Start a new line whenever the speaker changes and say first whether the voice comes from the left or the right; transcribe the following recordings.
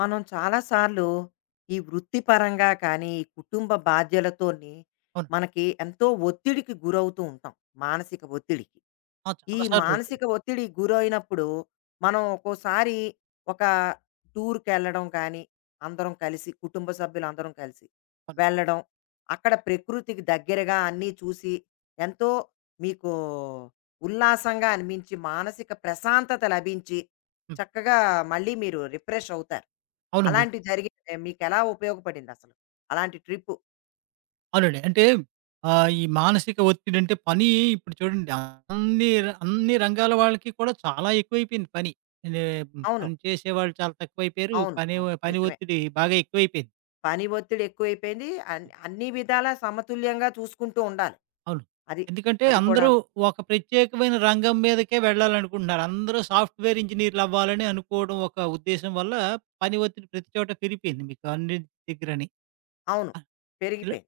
left: మనం చాలాసార్లు ఈ వృత్తిపరంగా కానీ, ఈ కుటుంబ బాధ్యతలతోని
right: అవును.
left: మనకి ఎంతో ఒత్తిడికి గురవుతూ ఉంటాం. మానసిక ఒత్తిడికి.
right: ఆ!
left: ఈ
right: చాలా సార్లు అవుతుంది.
left: మానసిక ఒత్తిడికి గురైనప్పుడు మనం ఒక్కోసారి ఒక టూర్‌కెళ్ళడం కానీ, అందరం కలిసి కుటుంబ సభ్యులందరం కలిసి
right: అవును.
left: వెళ్ళడం, అక్కడ ప్రకృతికి దగ్గరగా అన్నీ చూసి ఎంతో మీకు ఉల్లాసంగా అనిపించి, మానసిక ప్రశాంతత లభించి,
right: హ్మ్.
left: చక్కగా మళ్ళీ మీరు రిఫ్రెష్ అవుతారు.
right: అవునండి.
left: అలాంటివి జరిగి మీకెలా ఉపయోగపడిందసలు? అలాంటి ట్రిప్పు?
right: అవునండి. అంటే ఈ మానసిక ఒత్తిడి అంటే పని ఇప్పుడు చూడండి, అన్ని రంగాల వాళ్ళకి కూడా చాలా ఎక్కువైపోయింది పని. నే
left: అవును.
right: పని చేసేవాళ్ళు చాలా తక్కువైపోయారు.
left: అవును.
right: పని
left: అవును.
right: పని
left: నిజమే.
right: ఒత్తిడి బాగా ఎక్కువైపోయింది.
left: పని ఒత్తిడి ఎక్కువైపోయింది. అన్ని విధాలా సమతుల్యంగా చూసుకుంటూ ఉండాలి.
right: అవును.
left: అది.
right: ఎందుకంటే
left: అది
right: అందరూ
left: కూడాను.
right: ఒక ప్రత్యేకమైన రంగం మీదకే వెళ్ళాలనుకుంటున్నారు. అందరూ సాఫ్ట్‌వేర్ ఇంజినీర్‌లు అవ్వాలని అనుకోవడం ఒక ఉద్దేశం వల్ల పని ఒత్తిడి ప్రతి చోట పెరిగిపోయింది మీకు అన్ని దగ్గరని.
left: అవును.
right: ఇలా
left: పెరిగిపోయింది.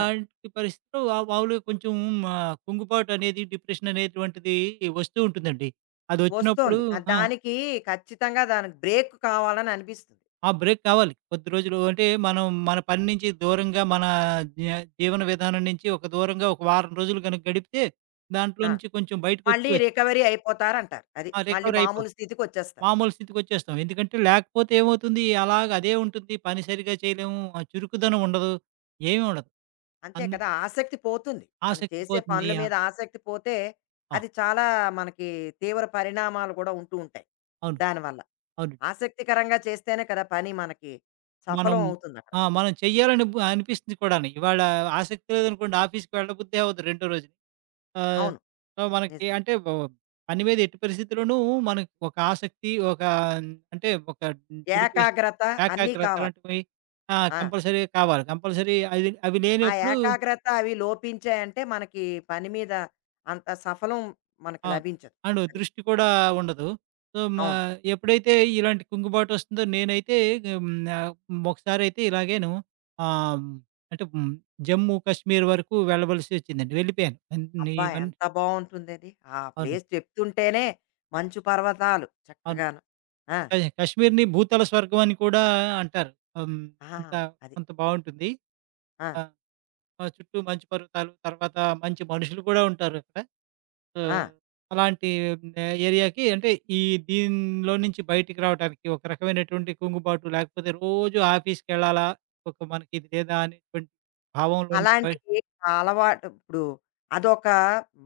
left: ఆ!
right: పరిస్థితిలో మాములుగా కొంచెం కుంగుబాటనేది, డిప్రెషననేటువంటిది వస్తూ ఉంటుందండి. అదొచ్చినప్పుడు
left: వస్తోంది.
right: ఆ!
left: దానికి ఖచ్చితంగా దానికి బ్రేక్ కావాలని అనిపిస్తుంది.
right: ఆ బ్రేక్ కావాలి. కొద్ది రోజులు అంటే, మనం మన పని నుంచి దూరంగా, మన జీ జీవన విధానం నుంచి ఒక దూరంగా ఒక వారం రోజులు గనక గడిపితే, దాంట్లో
left: ఆ!
right: నుంచి కొంచెం
left: మళ్ళీ
right: బయటకొచ్చేయచ్చు.
left: రికవరీ అయిపోతారంటారు. అది.
right: ఆ!
left: మళ్ళీ
right: రికవరయిపోం.
left: మామూలు స్థితికొచ్చేస్తారు.
right: మామూలు స్థితికొచ్చేస్తాం. ఎందుకంటే, లేకపోతే ఏమవుతుంది, అలాగ అదే ఉంటుంది. పని సరిగ్గా చేయలేము. ఆ చురుకుదనం ఉండదు. ఏమీ ఉండదు.
left: అంతే
right: అందు
left: కదా! ఆసక్తి పోతుంది. మనం
right: ఆసక్తి
left: చేసే
right: పోతుంది.
left: పనుల
right: ఆ!
left: మీద ఆసక్తి పోతే,
right: ఆ!
left: అది చాలా మనకి తీవ్ర పరిణామాలు కూడా ఉంటూ ఉంటాయి
right: అవును.
left: దానివల్ల.
right: అవును.
left: ఆసక్తికరంగా చేస్తేనే కదా పని మనకి
right: మనం
left: సఫలం అవుతుంది అక్కడ.
right: ఆ! మనం చెయ్యాలని అనిపిస్తుంది కూడాను. ఇవాళ ఆసక్తి లేదనుకోండి ఆఫీస్‌కి వెళ్ళబుద్దే అవ్వదు రెండో రోజు. ఆహ్,
left: అవును.
right: సో, మనకి
left: నిజమే.
right: అంటే పని మీద ఎట్టి పరిస్థితిలోనూ మనకి ఒక ఆసక్తి, ఒక అంటే ఒక డెడికేషన్,
left: ఏకాగ్రత అన్నీ
right: ఏకాగ్రత
left: కావాలి.
right: ఇలాంటివి ఆ!
left: ఆ!
right: కంపల్సరీగా కావాలి. కంపల్సరీ అవి అవి
left: ఆ
right: లేనప్పుడు
left: ఏకాగ్రత అవి లోపించాయంటే మనకి పని మీద అంత సఫలం మనకి
right: ఆ!
left: లభించదు.
right: అండ్
left: అది.
right: దృష్టి కూడా ఉండదు. సో,
left: అవును.
right: ఎప్పుడైతే ఇలాంటి కుంగుబాటు వస్తుందో నేనైతే హ్మ్, ఆహ్, ఒకసారయితే ఇలాగేను ఆహ్, అంటే హ్మ్, జమ్మూ, కాశ్మీర్ వరకు వెళ్ళవలసి వచ్చిందండి. వెళ్ళిపోయాను. అన్నీ
left: అబ్బా!
right: ఇవన్నీ
left: ఎంత బావుంటుందది. ఆ
right: అవునండి.
left: ప్లేస్ చెప్తుంటేనే మంచు పర్వతాలు
right: అవును.
left: చక్కగాను. ఆ!
right: కాశ్మీర్‌ని భూతల స్వర్గం అని కూడా అంటారు. హ్మ్,
left: ఆ!
right: అంత
left: అది.
right: అంత బావుంటుంది.
left: ఆ!
right: ఆ! ఆ చుట్టూ మంచు పర్వతాలు, తర్వాత మంచి మనుషులు కూడా ఉంటారక్కడ. సో,
left: ఆ!
right: అలాంటి ఏరియాకి అంటే ఈ దీనిలో నుంచి బయటికి రావటానికి ఒక రకమైనటువంటి కుంగుబాటు, లేకపోతే రోజు ఆఫీస్‌కెళ్ళాలా? ఒక మనకి ఇది లేదా అనేటువంటి భావంలోంచి బయ
left: అలాంటివి అలవాటు ఇప్పుడు అదొక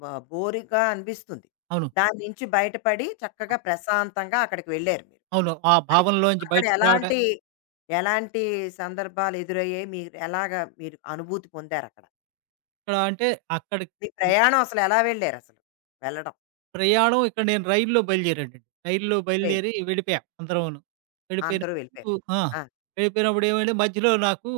left: బ బోరిగా అనిపిస్తుంది.
right: అవును.
left: దాని నుంచి బయటపడి చక్కగా ప్రశాంతంగా అక్కడికి వెళ్లారు మీరు.
right: అవును. ఆ
left: అది.
right: భావంలోంచి
left: అక్కడ
right: బయటికి రావటం
left: ఎలాంటి, ఎలాంటి సందర్భాలు ఎదురయ్యాయి? మీరు ఎలాగా మీరు అనుభూతి పొందారక్కడ?
right: ఇక్కడ అంటే అక్కడికి
left: మీ ప్రయాణం అసలు ఎలా వెళ్లారసలు? వెళ్ళడం
right: ప్రయాణం ఇక్కడ నేను రైలులో బయలుదేరానండి. రైలులో
left: ట్రైన్
right: బయలుదేరి వెళ్ళిపోయాం అందరమును.
left: అందరూ వెళ్ళిపోయారు.
right: వెళ్ళిపోయినప్పుడు ఆ!
left: ఆ!
right: వెళ్ళిపోయినప్పుడు ఏమైంది మధ్యలో నాకు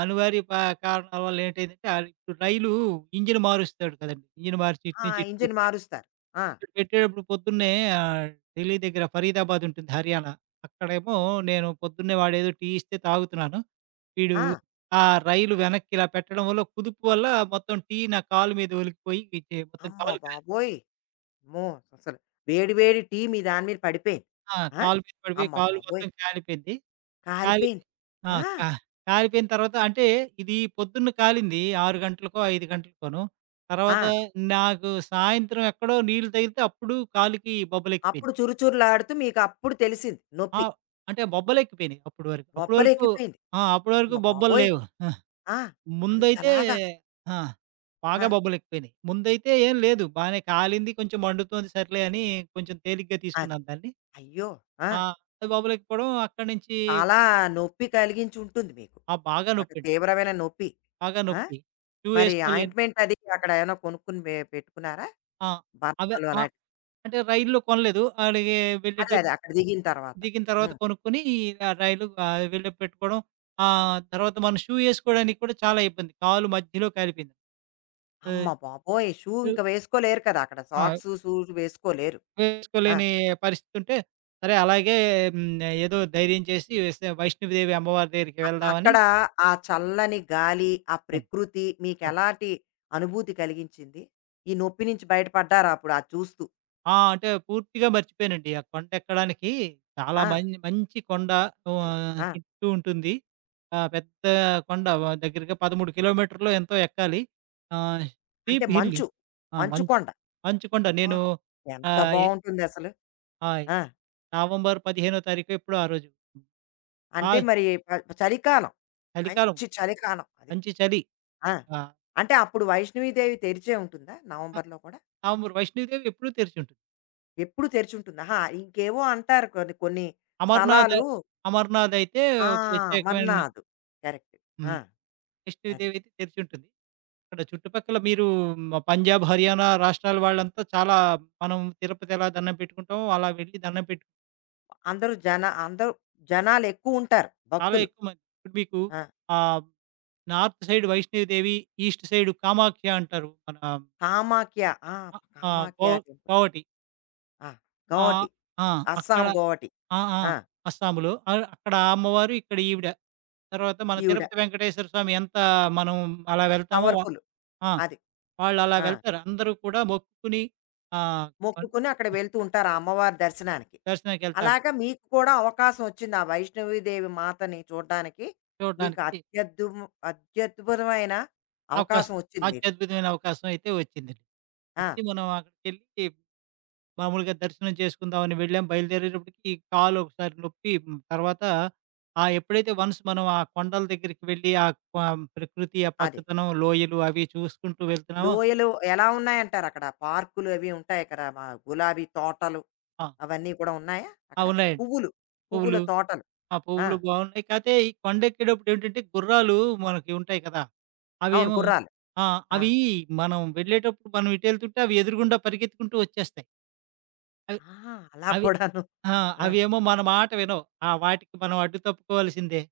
right: అనివార్య ప కారణాల వల్ల ఏంటైందంటే ఇప్పుడు రైలు ఇంజిన్ మారుస్తాడు కదండీ! ఇంజిన్ మార్చి ఇటు
left: ఆ!
right: నుంచి ఇటు
left: ఇంజిన్
right: పెట్టి
left: మారుస్తారు. ఆ!
right: ఇటు పెట్టేటప్పుడు పొద్దున్నే ఆహ్, ఢిల్లీ దగ్గర ఫరీదాబాద్ ఉంటుంది హర్యానా. అక్కడేమో నేను పొద్దున్నే వాడేదో టీ ఇస్తే తాగుతున్నాను. వీడు
left: ఆ!
right: ఆ రైలు వెనక్కి ఇలా పెట్టడం వల్ల కుదుపు వల్ల మొత్తం టీ నా కాలు మీద ఒలికిపోయి మొత్తం
left: అమ్మ
right: కాలు
left: బాబోయ్! అమ్మో! అసలు వేడి వేడి టీ మీ దాని మీద పడిపోయింది.
right: ఆ!
left: ఆ!
right: కాలు మీద పడిపోయి
left: అమ్మ
right: కాలు
left: బాబోయ్!
right: మొత్తం కాలిపోయింది. కాలి
left: కాలిపోయింది.
right: ఆ!
left: ఆ!
right: కా కాలిపోయిన తర్వాత అంటే ఇది పొద్దున్న కాలింది 6 గంటలకో, 5 గంటలకోనో. తర్వాత
left: ఆ!
right: నాకు సాయంత్రం ఎక్కడో నీళ్లు తగిలితే అప్పుడు కాలుకి బొబ్బలెక్కిపోయినాయి.
left: అప్పుడు చురుచురులాడుతూ మీకప్పుడు తెలిసింది
right: ఆ!
left: నొప్పి.
right: అంటే బొబ్బలెక్కిపోయినాయి అప్పటి వరకు.
left: బొబ్బలెక్కిపోయింది.
right: ఆ! అప్పటి వరకు
left: అమ్మ
right: బొబ్బలు
left: బాబోయ్!
right: లేవు. ఆ!
left: ఆ!
right: ముందైతే
left: అంతలాగా
right: ఆ!
left: ఆ!
right: బాగా బొబ్బలెక్కిపోయినాయి. ముందైతే ఏం లేదు. బానే కాలింది, కొంచెం మండుతోంది సర్లే అని కొంచెం తేలిగ్గా
left: అది.
right: తీసుకున్నాను దాన్ని.
left: అయ్యో! ఆ!
right: ఆ! బొబ్బలెక్కిపోవడం అక్కడి నుంచి
left: చాలా నొప్పి కలిగించుంటుంది మీకు.
right: ఆ! బాగా
left: ఒక
right: నొప్పండి.
left: తీవ్రమైన నొప్పి.
right: బాగా
left: ఆ!
right: నొప్పి. షూ
left: మరి
right: ఏసుకోలేను.
left: ఆయింట్మెంట్ అది అక్కడ ఏమైనా కొనుక్కుని పెట్టుకున్నారా?
right: ఆ! అవే
left: బర్ణాలు అలాంటివి.
right: అంటే రైల్లో కొనలేదు. ఆడికి
left: అదే
right: వెళ్ళేటప్పుడు
left: అదే అక్కడ దిగిన తర్వాత.
right: దిగిన తర్వాత
left: హ్మ్.
right: కొనుక్కొని ఆ రైలు వెళ్ళేప్పుడు పెట్టుకోవడం. తర్వాత మనం షూ ఏసుకోవడానికి కూడా చాలా ఇబ్బంది. కాలు మధ్యలో కాలిపోయింది.
left: అమ్మ
right: ఆహ్,
left: బాబోయ్! షూ
right: షూ
left: ఇంక వేసుకోలేరు కదా! అక్కడ
right: ఆ!
left: సాక్సు, షూస్ వేసుకోలేరు. ఆ!
right: వేసుకోలేని పరిస్థితి ఉంటే, సరే అలాగే హ్మ్. ఏదో ధైర్యం చేసి వస్తే వైష్ణవిదేవి అమ్మవారి దగ్గరికి వెళ్దామని
left: అక్కడ ఆ చల్లని గాలి, ఆ
right: అవును.
left: ప్రకృతి
right: అవును.
left: మీకెలాంటి అనుభూతి కలిగించింది? ఈ నొప్పి నుంచి బయటపడ్డారా అప్పుడు అది చూస్తూ?
right: ఆ! అంటే పూర్తిగా మర్చిపోయానండి. ఆ కొండెక్కడానికి చాలా
left: ఆ!
right: మం మంచి కొండ
left: ఆ!
right: చుట్టూ ఉంటుంది. ఆ! పెద్ద కొండ దగ్గరగా 13 కిలోమీటర్లో ఎంతో ఎక్కాలి. ఆహ్,
left: అంటే
right: స్టీప్ హిల్
left: మంచు.
right: ఆ!
left: మంచు
right: మంచు
left: కొండ.
right: మంచు కొండ
left: అమ్మా!
right: నేను
left: ఎంత
right: ఆహ్, ఎ
left: బావుంటుందసలు.
right: ఆహ్,
left: ఆ!
right: నవంబర్ 15 తారీఖో ఎప్పుడో ఆ రోజు. ఆ
left: అంటే మరి చలికాలం.
right: చలికాలం
left: మంచి చలికాలం అది.
right: మంచి చలి.
left: ఆ!
right: ఆ!
left: అంటే అప్పుడు వైష్ణవిదేవి తెరిచే ఉంటుందా?
right: ఆహ్,
left: నవంబర్‌లో కూడా?
right: నవంబర్ వైష్ణోదేవి ఎప్పుడూ తెరిచి ఉంటుంది.
left: ఎప్పుడు తెరిచుంటుంది. ఆహా! ఇంకేవో అంటారు కొన్ని కొన్ని
right: అమర్నాథ్
left: స్థలాలు.
right: అమర్నాథ్ అయితే
left: ఆ!
right: ప్రత్యేకమైన
left: అమర్నాథ్. కరెక్ట్. ఆ!
right: హ్మ్.
left: అది.
right: వైష్ణోదేవి అయితే తెరిచి ఉంటుంది. ఇక్కడ చుట్టుపక్కల మీరు పంజాబ్, హర్యానా రాష్ట్రాల వాళ్ళంతా చాలా, మనం తిరుపతి ఎలా దండం పెట్టుకుంటామో, అలా వెళ్ళి దండం పెట్టు
left: అందరూ జనాలెక్కువుంటారు
right: చాలా
left: భక్తులు.
right: ఎక్కువ మంది. ఇప్పుడు మీకు
left: ఆ!
right: ఆహ్, north side Vaishno Devi, east side Kamakhya అంటారు. మన ఆహ్,
left: కామాఖ్య. ఆ!
right: ఆహ్,
left: కామాఖ్య
right: గో
left: టెంపుల్.
right: గోవటి.
left: ఆ!
right: ఆహ్,
left: గోవటి.
right: ఆ! అక్కడ
left: అస్సాం గోవటి.
right: ఆ! ఆ!
left: ఆ!
right: అస్సాంలో. అక్కడ ఆ అమ్మవారు, ఇక్కడ ఈవిడ. తర్వాత మన
left: ఈవిడ
right: తిరుపతి వెంకటేశ్వర స్వామి ఎంత మనం అలా వెళ్తామో వా
left: పవర్‌ఫుల్.
right: ఆ!
left: అది.
right: వాళ్ళలా
left: ఆ!
right: వెళ్తారు. అందరూ కూడా మొక్కుకొని ఆహ్, పన్
left: మొక్కుకొని అక్కడ వెళ్తూ ఉంటారు ఆ అమ్మవారి దర్శనానికి.
right: దర్శనానికెళ్తారు.
left: అలాగా మీకు కూడా అవకాశం వచ్చింది ఆ వైష్ణవిదేవి మాతని చూడ్డానికి. మీకు
right: చూడడానికి
left: అత్యద్భుతమైన
right: అవకాశం.
left: అవకాశం వచ్చింది మీకు.
right: అత్యద్భుతమైన అవకాశం అయితే వచ్చిందండి.
left: ఆ!
right: వచ్చి మనం అక్కడికెళ్ళి మామూలుగా దర్శనం చేసుకుందామని వెళ్ళాం. బయలుదేరేటప్పటికి ఈ కాలు ఒకసారి నొప్పి, హ్మ్, తర్వాత ఆ ఎప్పుడైతే వన్స్ మనం ఆ కొండల దగ్గరికి వెళ్ళి ఆ క ప్రకృతి, ఆ
left: అది.
right: పచ్చదనం, లోయలు అవి చూసుకుంటూ వెళ్తున్నామో
left: లోయలు ఎలా ఉన్నాయంటారక్కడ? పార్కులు అవి ఉంటాయి కదా! మా గులాబీ తోటలు.
right: ఆ!
left: అవన్నీ కూడా ఉన్నాయా
right: ఆ!
left: అక్కడ?
right: ఉన్నాయండి.
left: పువ్వులు, పువ్వుల
right: పువ్వులు,
left: తోటలు.
right: ఆ
left: ఆ!
right: పువ్వులు బావున్నాయి. కాతే ఈ కొండెక్కేటప్పుడు ఏంటంటే గుర్రాలు మనకి ఉంటాయి కదా!
left: అవును.
right: అవేమో
left: గుర్రాలు.
right: ఆ!
left: ఆ!
right: అవి మనం వెళ్ళేటప్పుడు మనం ఇటెళ్తుంటే అవి ఎదురుగుండా పరిగెత్తుకుంటూ వచ్చేస్తాయి. అవి
left: ఆహా! అలా
right: అవి
left: కూడాను.
right: ఆ!
left: ఆ!
right: అవేమో మన మాట వినవు. ఆ! వాటికి మనం అడ్డు తప్పుకోవాల్సిందే.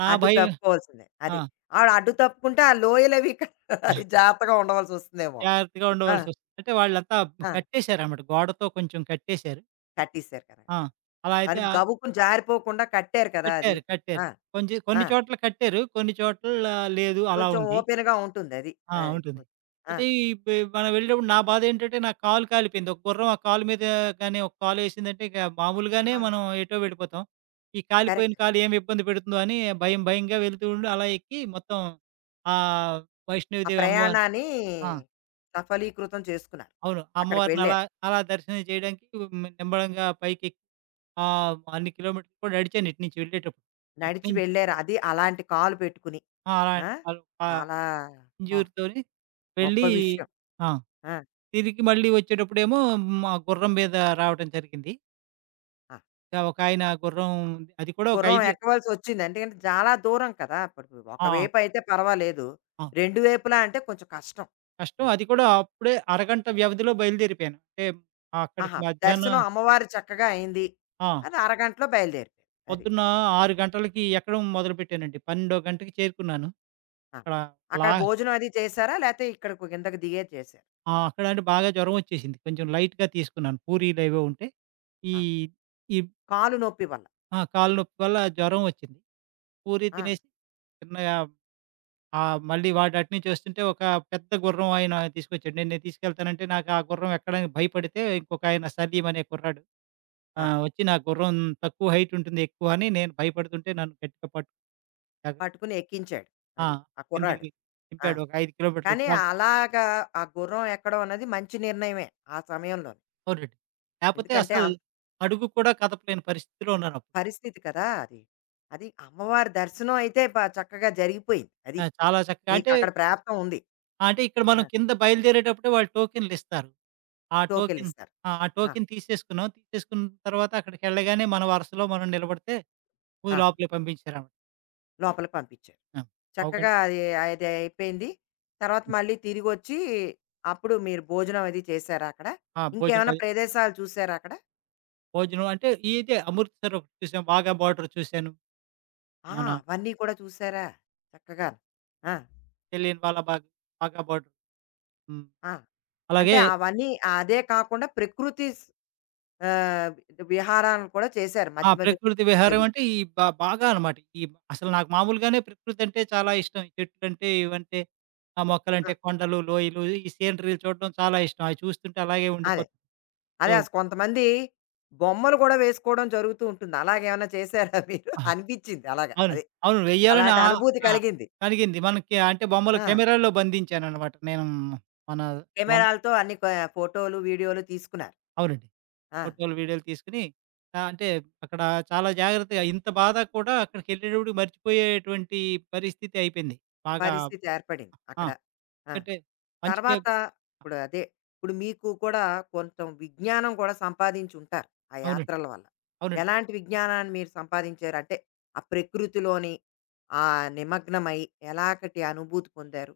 right: నా
left: అడ్డు
right: భయం
left: తప్పుకోవాల్సిందే.
right: ఆ!
left: అది. అడ్డు తప్పుకుంటే ఆ లోయలవి అవి జాగ్రత్తగా ఉండవలసొస్తుందేమో.
right: జాగ్రత్తగా
left: ఆ!
right: ఉండవలసొస్తుంది. అంటే వాళ్ళంతా
left: ఆ!
right: కట్టేశారన్నమాట. గోడతో కొంచెం కట్టేశారు.
left: కట్టేసారు కదా!
right: ఆ!
left: అది.
right: అలా
left: అది
right: అయితే ఆ,
left: గబుక్కున జారిపోకుండా కట్టారు కదా! అది.
right: కట్టారు.
left: ఆ!
right: కొంచెం
left: ఆ!
right: కొన్ని చోట్ల కట్టారు. కొన్ని చోట్ల లేదు అలా
left: కొంచెం
right: ఉంది.
left: ఓపెన్‌గా ఉంటుందది.
right: ఆ!
left: అది. అది
right: ఉంటుంది.
left: కొంచెం- ఆ!
right: అయితే ఈ పె మనం వెళ్ళేటప్పుడు నా బాధేంటంటే నా కాలు కాలిపోయింది. ఒక గుర్రం ఆ కాలు మీద ఒక కాలేసిందంటే ఇక మామూలుగానే
left: ఆహా!
right: మనం ఎటో వెళ్ళిపోతాం. ఈ కాలిపోయిన
left: కరెక్ట్.
right: కాలు ఏమి ఇబ్బంది పెడుతుందో అని భయంగా వెళ్తూ ఉండి అలా ఎక్కి మొత్తం ఆహ్,
left: ఆ
right: వైష్ణవిదేవి అమ్మవారిని
left: ప్రయాణాన్ని
right: ఆ!
left: సఫలీకృతం చేసుకున్నారు.
right: అవును. ఆ
left: అక్కడికి
right: అమ్మవారిని అలా
left: వెళ్లారు.
right: అలా దర్శనం చేయడానికి హ్మ్, నింబడంగా పైకెక్కి అన్ని కిలోమీటర్లు కూడా నడిచాను ఇటు నుంచి వెళ్ళేటప్పుడు.
left: నడిచి
right: అటునుంచి
left: వెళ్లారు. అది అలాంటి కాలు పెట్టుకుని.
right: ఆ! అలా
left: ఆ!
right: అలా
left: చాలా ఆ!
right: ఇంజూరుతోని
left: గొప్ప
right: వెళ్ళి
left: విషయం.
right: ఆ!
left: ఆ!
right: తిరిగి మళ్ళీ వచ్చేటప్పుడేమో మా గుర్రం మీద రావటం జరిగింది.
left: ఆ!
right: ఒకాయన గుర్రం అది కూడా ఒక
left: గుర్రం
right: 5
left: ఎక్కవలసొచ్చింది. ఎందుకంటే చాలా దూరం కదా! ఇప్పుడు
right: ఆ!
left: ఒకవైపు అయితే పర్వాలేదు.
right: ఆ!
left: 2 వైపులా అంటే కొంచెం కష్టం.
right: కష్టం.
left: అది.
right: అది కూడా అప్పుడే అరగంట వ్యవధిలో బయలుదేరిపోయాను. అంటే అక్కడికి
left: ఆహా!
right: మధ్యాహ్నం
left: దర్శనం అమ్మవారు చక్కగా అయింది.
right: ఆ!
left: అది అరగంటలో బయలుదేరారు. అది.
right: పొద్దున్న 6 గంటలకి ఎక్కడం మొదలుపెట్టానండి. 12 గంటకి చేరుకున్నాను.
left: ఆ!
right: అక్కడ
left: అక్కడ
right: లా
left: భోజనం అది చేశారా? లేతే ఇక్కడకు కిందకి దిగేది చేశారా?
right: ఆ! అక్కడ అంటే బాగా జ్వరం వచ్చేసింది. కొంచెం లైట్‌గా తీసుకున్నాను. పూరీలేవో ఉంటే ఈ
left: ఆ!
right: ఈ
left: కాలు నొప్పి వల్ల.
right: ఆ! కాళ్ళు నొప్పి వల్ల జ్వరం వచ్చింది. పూరీ
left: ఆ!
right: తినేసి చిన్నగా ఆ! మళ్ళీ వాడు అటునుంచి వస్తుంటే ఒక పెద్ద గుర్రం ఆయన తీసుకొచ్చాడు. నేను నేను తీసుకెళ్తానంటే నాకు ఆ గుర్రం ఎక్కడానికి భయపడితే ఇంకొకాయన సలీం అనే కుర్రాడు
left: ఆ!
right: వచ్చి నా గుర్రం తక్కువ హైట్ ఉంటుంది ఎక్కువ అని నేను భయపడుతుంటే నన్ను గట్టిగా పట్టు జాగ్రత్త
left: పట్టుకుని ఎక్కించాడు.
right: ఆ!
left: అది. ఆ కుర్రాడు.
right: కిందకి
left: ఆ!
right: దింపాడు. ఒక 5 కిలోమీటర్లు
left: కానీ
right: చాలు.
left: అలాగా ఆ గుర్రం ఎక్కడం అన్నది మంచి నిర్ణయమే ఆ సమయంలోని.
right: అవునండి. లేపోతే
left: ఎందుకంటే
right: అసలు అడుగు కూడా కదపలేని పరిస్థితిలో ఉన్నానప్పుడు.
left: పరిస్థితి కదా అది. అది అమ్మవారి దర్శనం అయితే చక్కగా జరిగిపోయింది. అది.
right: ఆ! చాలా చక్కగా అంటే
left: మీకక్కడ ప్రాప్తం ఉంది.
right: అంటే ఇక్కడ
left: ఆ!
right: మనం కింద బయలుదేరేటప్పుడే వాళ్ళు టోకెన్‌లిస్తారు. ఆ టోకెన్
left: టోకెన్లిస్తారు.
right: ఆ! ఆ
left: ఆ!
right: టోకెన్ తీసేసుకున్నాం. తీసేసుకున్న తర్వాత అక్కడికెళ్ళగానే మన వరుసలో మనం నిలబడితే ముందు
left: ఆ!
right: లోపలికి పంపించారనమాట.
left: లోపలికి పంపించారు.
right: ఆ!
left: చక్కగా
right: పావుగంట
left: అది అది అయిపోయింది. తర్వాత మళ్ళీ తిరిగొచ్చి అప్పుడు మీరు భోజనం అది చేసారా అక్కడ?
right: ఆ! భోజనం
left: ఇంకేమైనా
right: అది
left: ప్రదేశాలు చూసారా అక్కడ?
right: భోజనం అంటే ఇదే 'అమృత్‌సర్' ఒకటి చూసాం. 'వాఘా బార్డర్' చూశాను.
left: ఆ!
right: మన
left: అవన్నీ కూడా చూసారా? చక్కగా. ఆ!
right: 'జలియన్ వాలా బాగ్', 'వాఘా బార్డర్' హ్మ్.
left: ఆ! అంటే
right: అలాగే
left: అవన్నీ అదే కాకుండా ప్రకృతి ఆహ్, విహారాలు కూడా చేశారు
right: ఆ!
left: మధ్య మధ్యలో.
right: ప్రకృతి విహారం
left: అవి.
right: అంటే ఈ బ బాగా అనమాట. ఈ అసలు నాకు మామూలుగానే ప్రకృతి అంటే చాలా ఇష్టం. ఈ చెట్లంటే, ఇవంటే, ఆ
left: ఆ!
right: మొక్కలంటే, కొండలు, లోయలు, ఈ సీనరీలు చూడడం చాలా ఇష్టం. అవి చూస్తుంటే అలాగే
left: అదే.
right: ఉండిపోతాను. సో
left: అదే అసలు కొంతమంది బొమ్మలు కూడా వేసుకోవడం జరుగుతూ ఉంటుంది. అలాగేమన్నా చేశారా మీరు?
right: ఆ!
left: అనిపిచ్చింది అలాగా.
right: అవును.
left: అదే.
right: అవును. వెయ్యాలని
left: అలాంటి
right: ఆ
left: అనుభూతి
right: ఆ!
left: కలిగింది.
right: కలిగింది. మనకి అంటే బొమ్మలు
left: ఆ!
right: కెమెరాలో బంధించాననమాట. నేను మన వన్
left: కెమెరాలతో అన్ని ఫోటోలు, వీడియోలు తీసుకున్నారు.
right: అవునండి.
left: ఆ!
right: ఫోటోలు, వీడియోలు తీసుకొని అంటే అక్కడ చాలా జాగ్రత్తగా ఇంత బాధ కూడా అక్కడికెళ్ళేటప్పటికి మర్చిపోయేటువంటి పరిస్థితి అయిపోయింది. బాగా
left: పరిస్థితి ఏర్పడింది
right: ఆ!
left: అక్కడ. ఆ!
right: ఎందుకంటే మంచిగా
left: తర్వాత ఇప్పుడు అదే. ఇప్పుడు మీకు కూడా కొంచెం విజ్ఞానం కూడా సంపాదించుంటారు ఆ
right: అవునండి.
left: యాత్రల వల్ల.
right: అవునండి.
left: ఎలాంటి విజ్ఞానాన్ని మీరు సంపాదించారు? అంటే ఆ ప్రకృతిలోని ఆ నిమగ్నమై ఎలాంటి అనుభూతి పొందారు?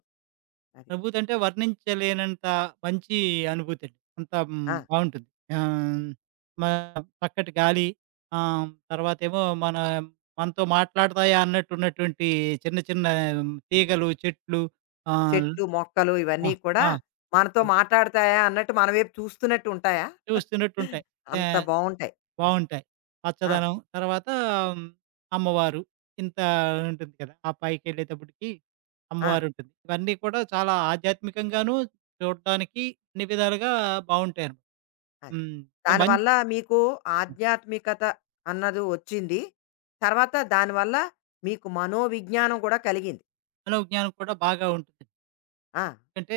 left: అది.
right: అనుభూతి అంటే వర్ణించలేనంత మంచి అనుభూతండి. అంత హ్మ్,
left: ఆ!
right: బావుంటుంది. ఆహ్, మ చక్కటి గాలి ఆహ్, తర్వాతేమో మన మనతో మాట్లాడతాయా అన్నట్టున్నటువంటి చిన్న చిన్న తీగలు, చెట్లు ఆహ్,
left: చెట్లు, మొక్కలు
right: ఆ!
left: ఇవన్నీ కూడా
right: ఆ!
left: మనతో
right: ఆ!
left: మాట్లాడతాయా అన్నట్టు మన వైపు చూస్తున్నట్టు ఉంటాయా?
right: చూస్తున్నట్టుంటాయి. తే
left: అంత బావుంటాయి. అది.
right: బావుంటాయి.
left: ఆ!
right: పచ్చదనం తర్వాత హ్మ్, అమ్మవారు ఇంత ఉంటుంది కదా! ఆ పైకెళ్ళేటప్పటికి
left: ఆ!
right: అమ్మవారుంటుంది. ఇవన్నీ కూడా చాలా ఆధ్యాత్మికంగాను చూడటానికి అన్ని విధాలుగా బావుంటాయనమాట.
left: అది.
right: హ్మ్. సో, మంచి
left: దానివల్ల మీకు ఆధ్యాత్మికత అన్నది వచ్చింది. తర్వాత దానివల్ల మీకు మనోవిజ్ఞానం కూడా కలిగింది.
right: మనోజ్ఞానం కూడా బాగా ఉంటుంది.
left: ఆ!
right: ఎందుకంటే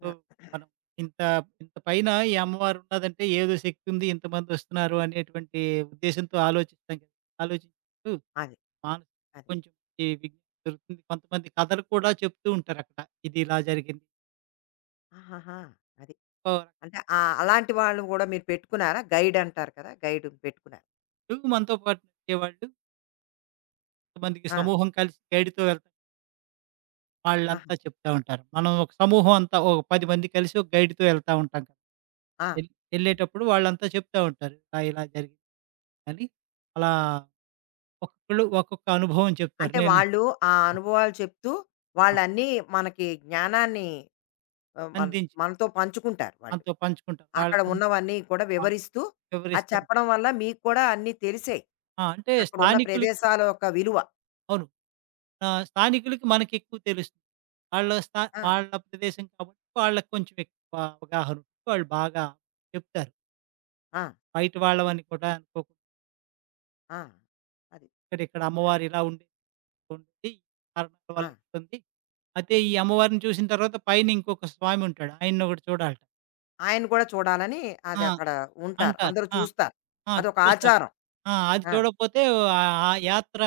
right: సో,
left: ఆ!
right: మనం ఇంత ఇంత పైన ఈ అమ్మవారున్నదంటే ఏదో శక్తుంది ఇంతమందొస్తున్నారు అనేటువంటి ఉద్దేశంతో ఆలోచిస్తాం కదా! ఆలోచించినప్పుడు
left: అది.
right: మానసిక
left: అది.
right: కొంచెం ఈ విఘ్నం దొరుకుతుంది. కొంతమంది కథలు కూడా చెప్తూ ఉంటారక్కడ. ఇది ఇలా జరిగింది.
left: ఆహాహా! అది.
right: ఇంకో
left: అంటే అలాంటి వాళ్ళని కూడా మీరు పెట్టుకున్నారా? గైడ్ అంటారు కదా! గైడ్ పెట్టుకున్నారు.
right: రకంగా మనతో పాటు నడిచేవాళ్ళు కొంతమందికి
left: ఆ!
right: సమూహం కలిసి గైడ్‌తో వెళ్తాం.
left: ఆహా!
right: వాళ్ళంతా చెప్తా ఉంటారు. మనం ఒక సమూహం అంతా ఒక 10 మంది కలిసి ఒక గైడ్‌తో వెళ్తా ఉంటాం కదా!
left: ఆ!
right: ఎల్ ఎళ్ళేటప్పుడు వాళ్ళంతా చెప్తా ఉంటారు ఇలా, ఇలా జరిగింది అని. అలా
left: ఆ!
right: ఒక్కొక్కళ్ళు ఒక్కొక్క అనుభవం చెప్తారు.
left: అంటే
right: నేను
left: వాళ్ళు ఆ అనుభవాలు చెప్తూ
right: ఆ!
left: వాళ్ళన్నీ మనకి జ్ఞానాన్ని ఆ, మన
right: అందించి
left: మనతో పంచుకుంటారు వాళ్ళు.
right: మనతో పంచుకుంటాను.
left: అక్కడ
right: వాళ్ళకున్న
left: ఉన్నవన్నీ కూడా
right: ఆ!
left: వివరిస్తూ అది
right: వివరిస్తూ ఉంటాను.
left: చెప్పడం వల్ల మీకు కూడా అన్నీ తెలిసాయి.
right: ఆ! అంటే
left: అక్కడున్న
right: స్థానికులకి
left: ప్రదేశాల యొక్క విలువ.
right: అవును. స్థానికులకి మనకెక్కువ తెలుస్తుంది.
left: ఆ!
right: వాళ్ళ ప్రదేశం కాబట్టి వాళ్ళకి కొంచెం ఎక్కువ అవగాహన ఉంటుంది. వాళ్ళు బాగా చెప్తారు.
left: ఆ!
right: బయట వాళ్ళవని కూడా అనుకోకుండా
left: ఆ! అది.
right: ఇక్కడ ఇక్కడ అమ్మవారు ఇలా ఉండేది, ఇలా ఉండేది. ఈ కారణాల
left: ఆ!
right: వల్ల ఇట్లుంది. అయితే ఈ అమ్మవారిని చూసిన తర్వాత పైన ఇంకొక స్వామి ఉంటాడు. ఆయనొకటి చూడాలట.
left: ఆయన కూడా చూడాలని అది
right: ఆ!
left: అక్కడ ఉంటారు.
right: అంటారు.
left: అందరూ
right: ఆ!
left: చూస్తారు.
right: ఆ!
left: అదొక
right: చూస్తారు.
left: ఆచారం.
right: ఆ! అది
left: ఆ!
right: చూడకపోతే ఆ యాత్ర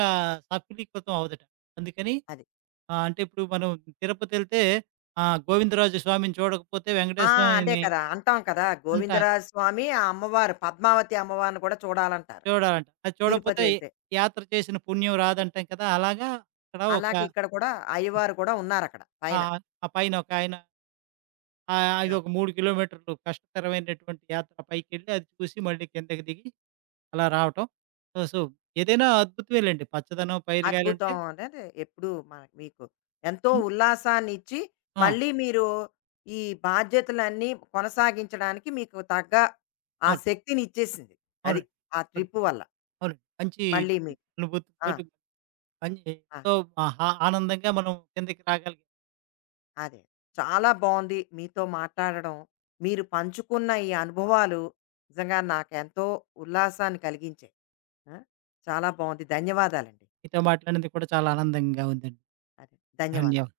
right: సఫలీకృతం అవ్వదట. అందుకని
left: అది.
right: ఆ! అంటే ఇప్పుడు మనం తిరుపతెళ్తే గోవిందరాజు స్వామిని చూడకపోతే
left: ఆ!
right: వెంకటేశ్వర
left: అదే
right: స్వామిని
left: కదా! అంటాం కదా!
right: అంట
left: గోవిందరాజ స్వామి, ఆ అమ్మవారు పద్మావతి అమ్మవారిని కూడా చూడాలంటారు
right: చూడాలంట. అది
left: తిరుపతి
right: చూడకపోతే
left: వెళ్తే.
right: యాత్ర చేసిన పుణ్యం రాదంటాం కదా! అలాగా అక్కడ ఒక
left: అలాగే ఇక్కడ కూడా అయ్యవారు కూడా ఉన్నారక్కడ
right: ఆ!
left: పైన.
right: ఆ పైన ఒకాయన అది
left: ఆ!
right: ఒక 3 కిలోమీటర్లు కష్టతరమైనటువంటి యాత్ర పైకెళ్ళి అది చూసి మళ్ళీ కిందకి దిగి అలా రావటం. సో, ఏదైనా అద్భుతమేలెండి. పచ్చదనం, పైరుగాలుంటే
left: అద్భుతం అనేది ఎప్పుడూ మన మీకు ఎంతో
right: హ్మ్.
left: ఉల్లాసాన్నిచ్చి,
right: ఆ!
left: మళ్ళీ మీరు ఈ బాధ్యతలన్నీ కొనసాగించడానికి మీకు తగ్గ ఆ
right: అవును.
left: శక్తినిచ్చేసింది. అది.
right: అవునండి.
left: ఆ
right: అవును.
left: ట్రిప్ వల్ల.
right: అవునండి. మంచి
left: మళ్ళీ మీకు. ఆ!
right: అనుభూతులతోటి పని
left: ఆ!
right: ఎంతో మహా ఆనందంగా మనం కిందకి రాగలిగాం.
left: అదే. చాలా బావుంది మీతో మాట్లాడడం. మీరు పంచుకున్న ఈ అనుభవాలు నిజంగా నాకెంతో ఉల్లాసాన్ని కలిగించాయి. ఆ! చాలా బావుంది. ధన్యవాదాలండి.
right: మీతో మాట్లాడినది కూడా చాలా ఆనందంగా ఉందండి.
left: అదే. ధన్యవాదాలు.
right: ధన్యవాదాలు.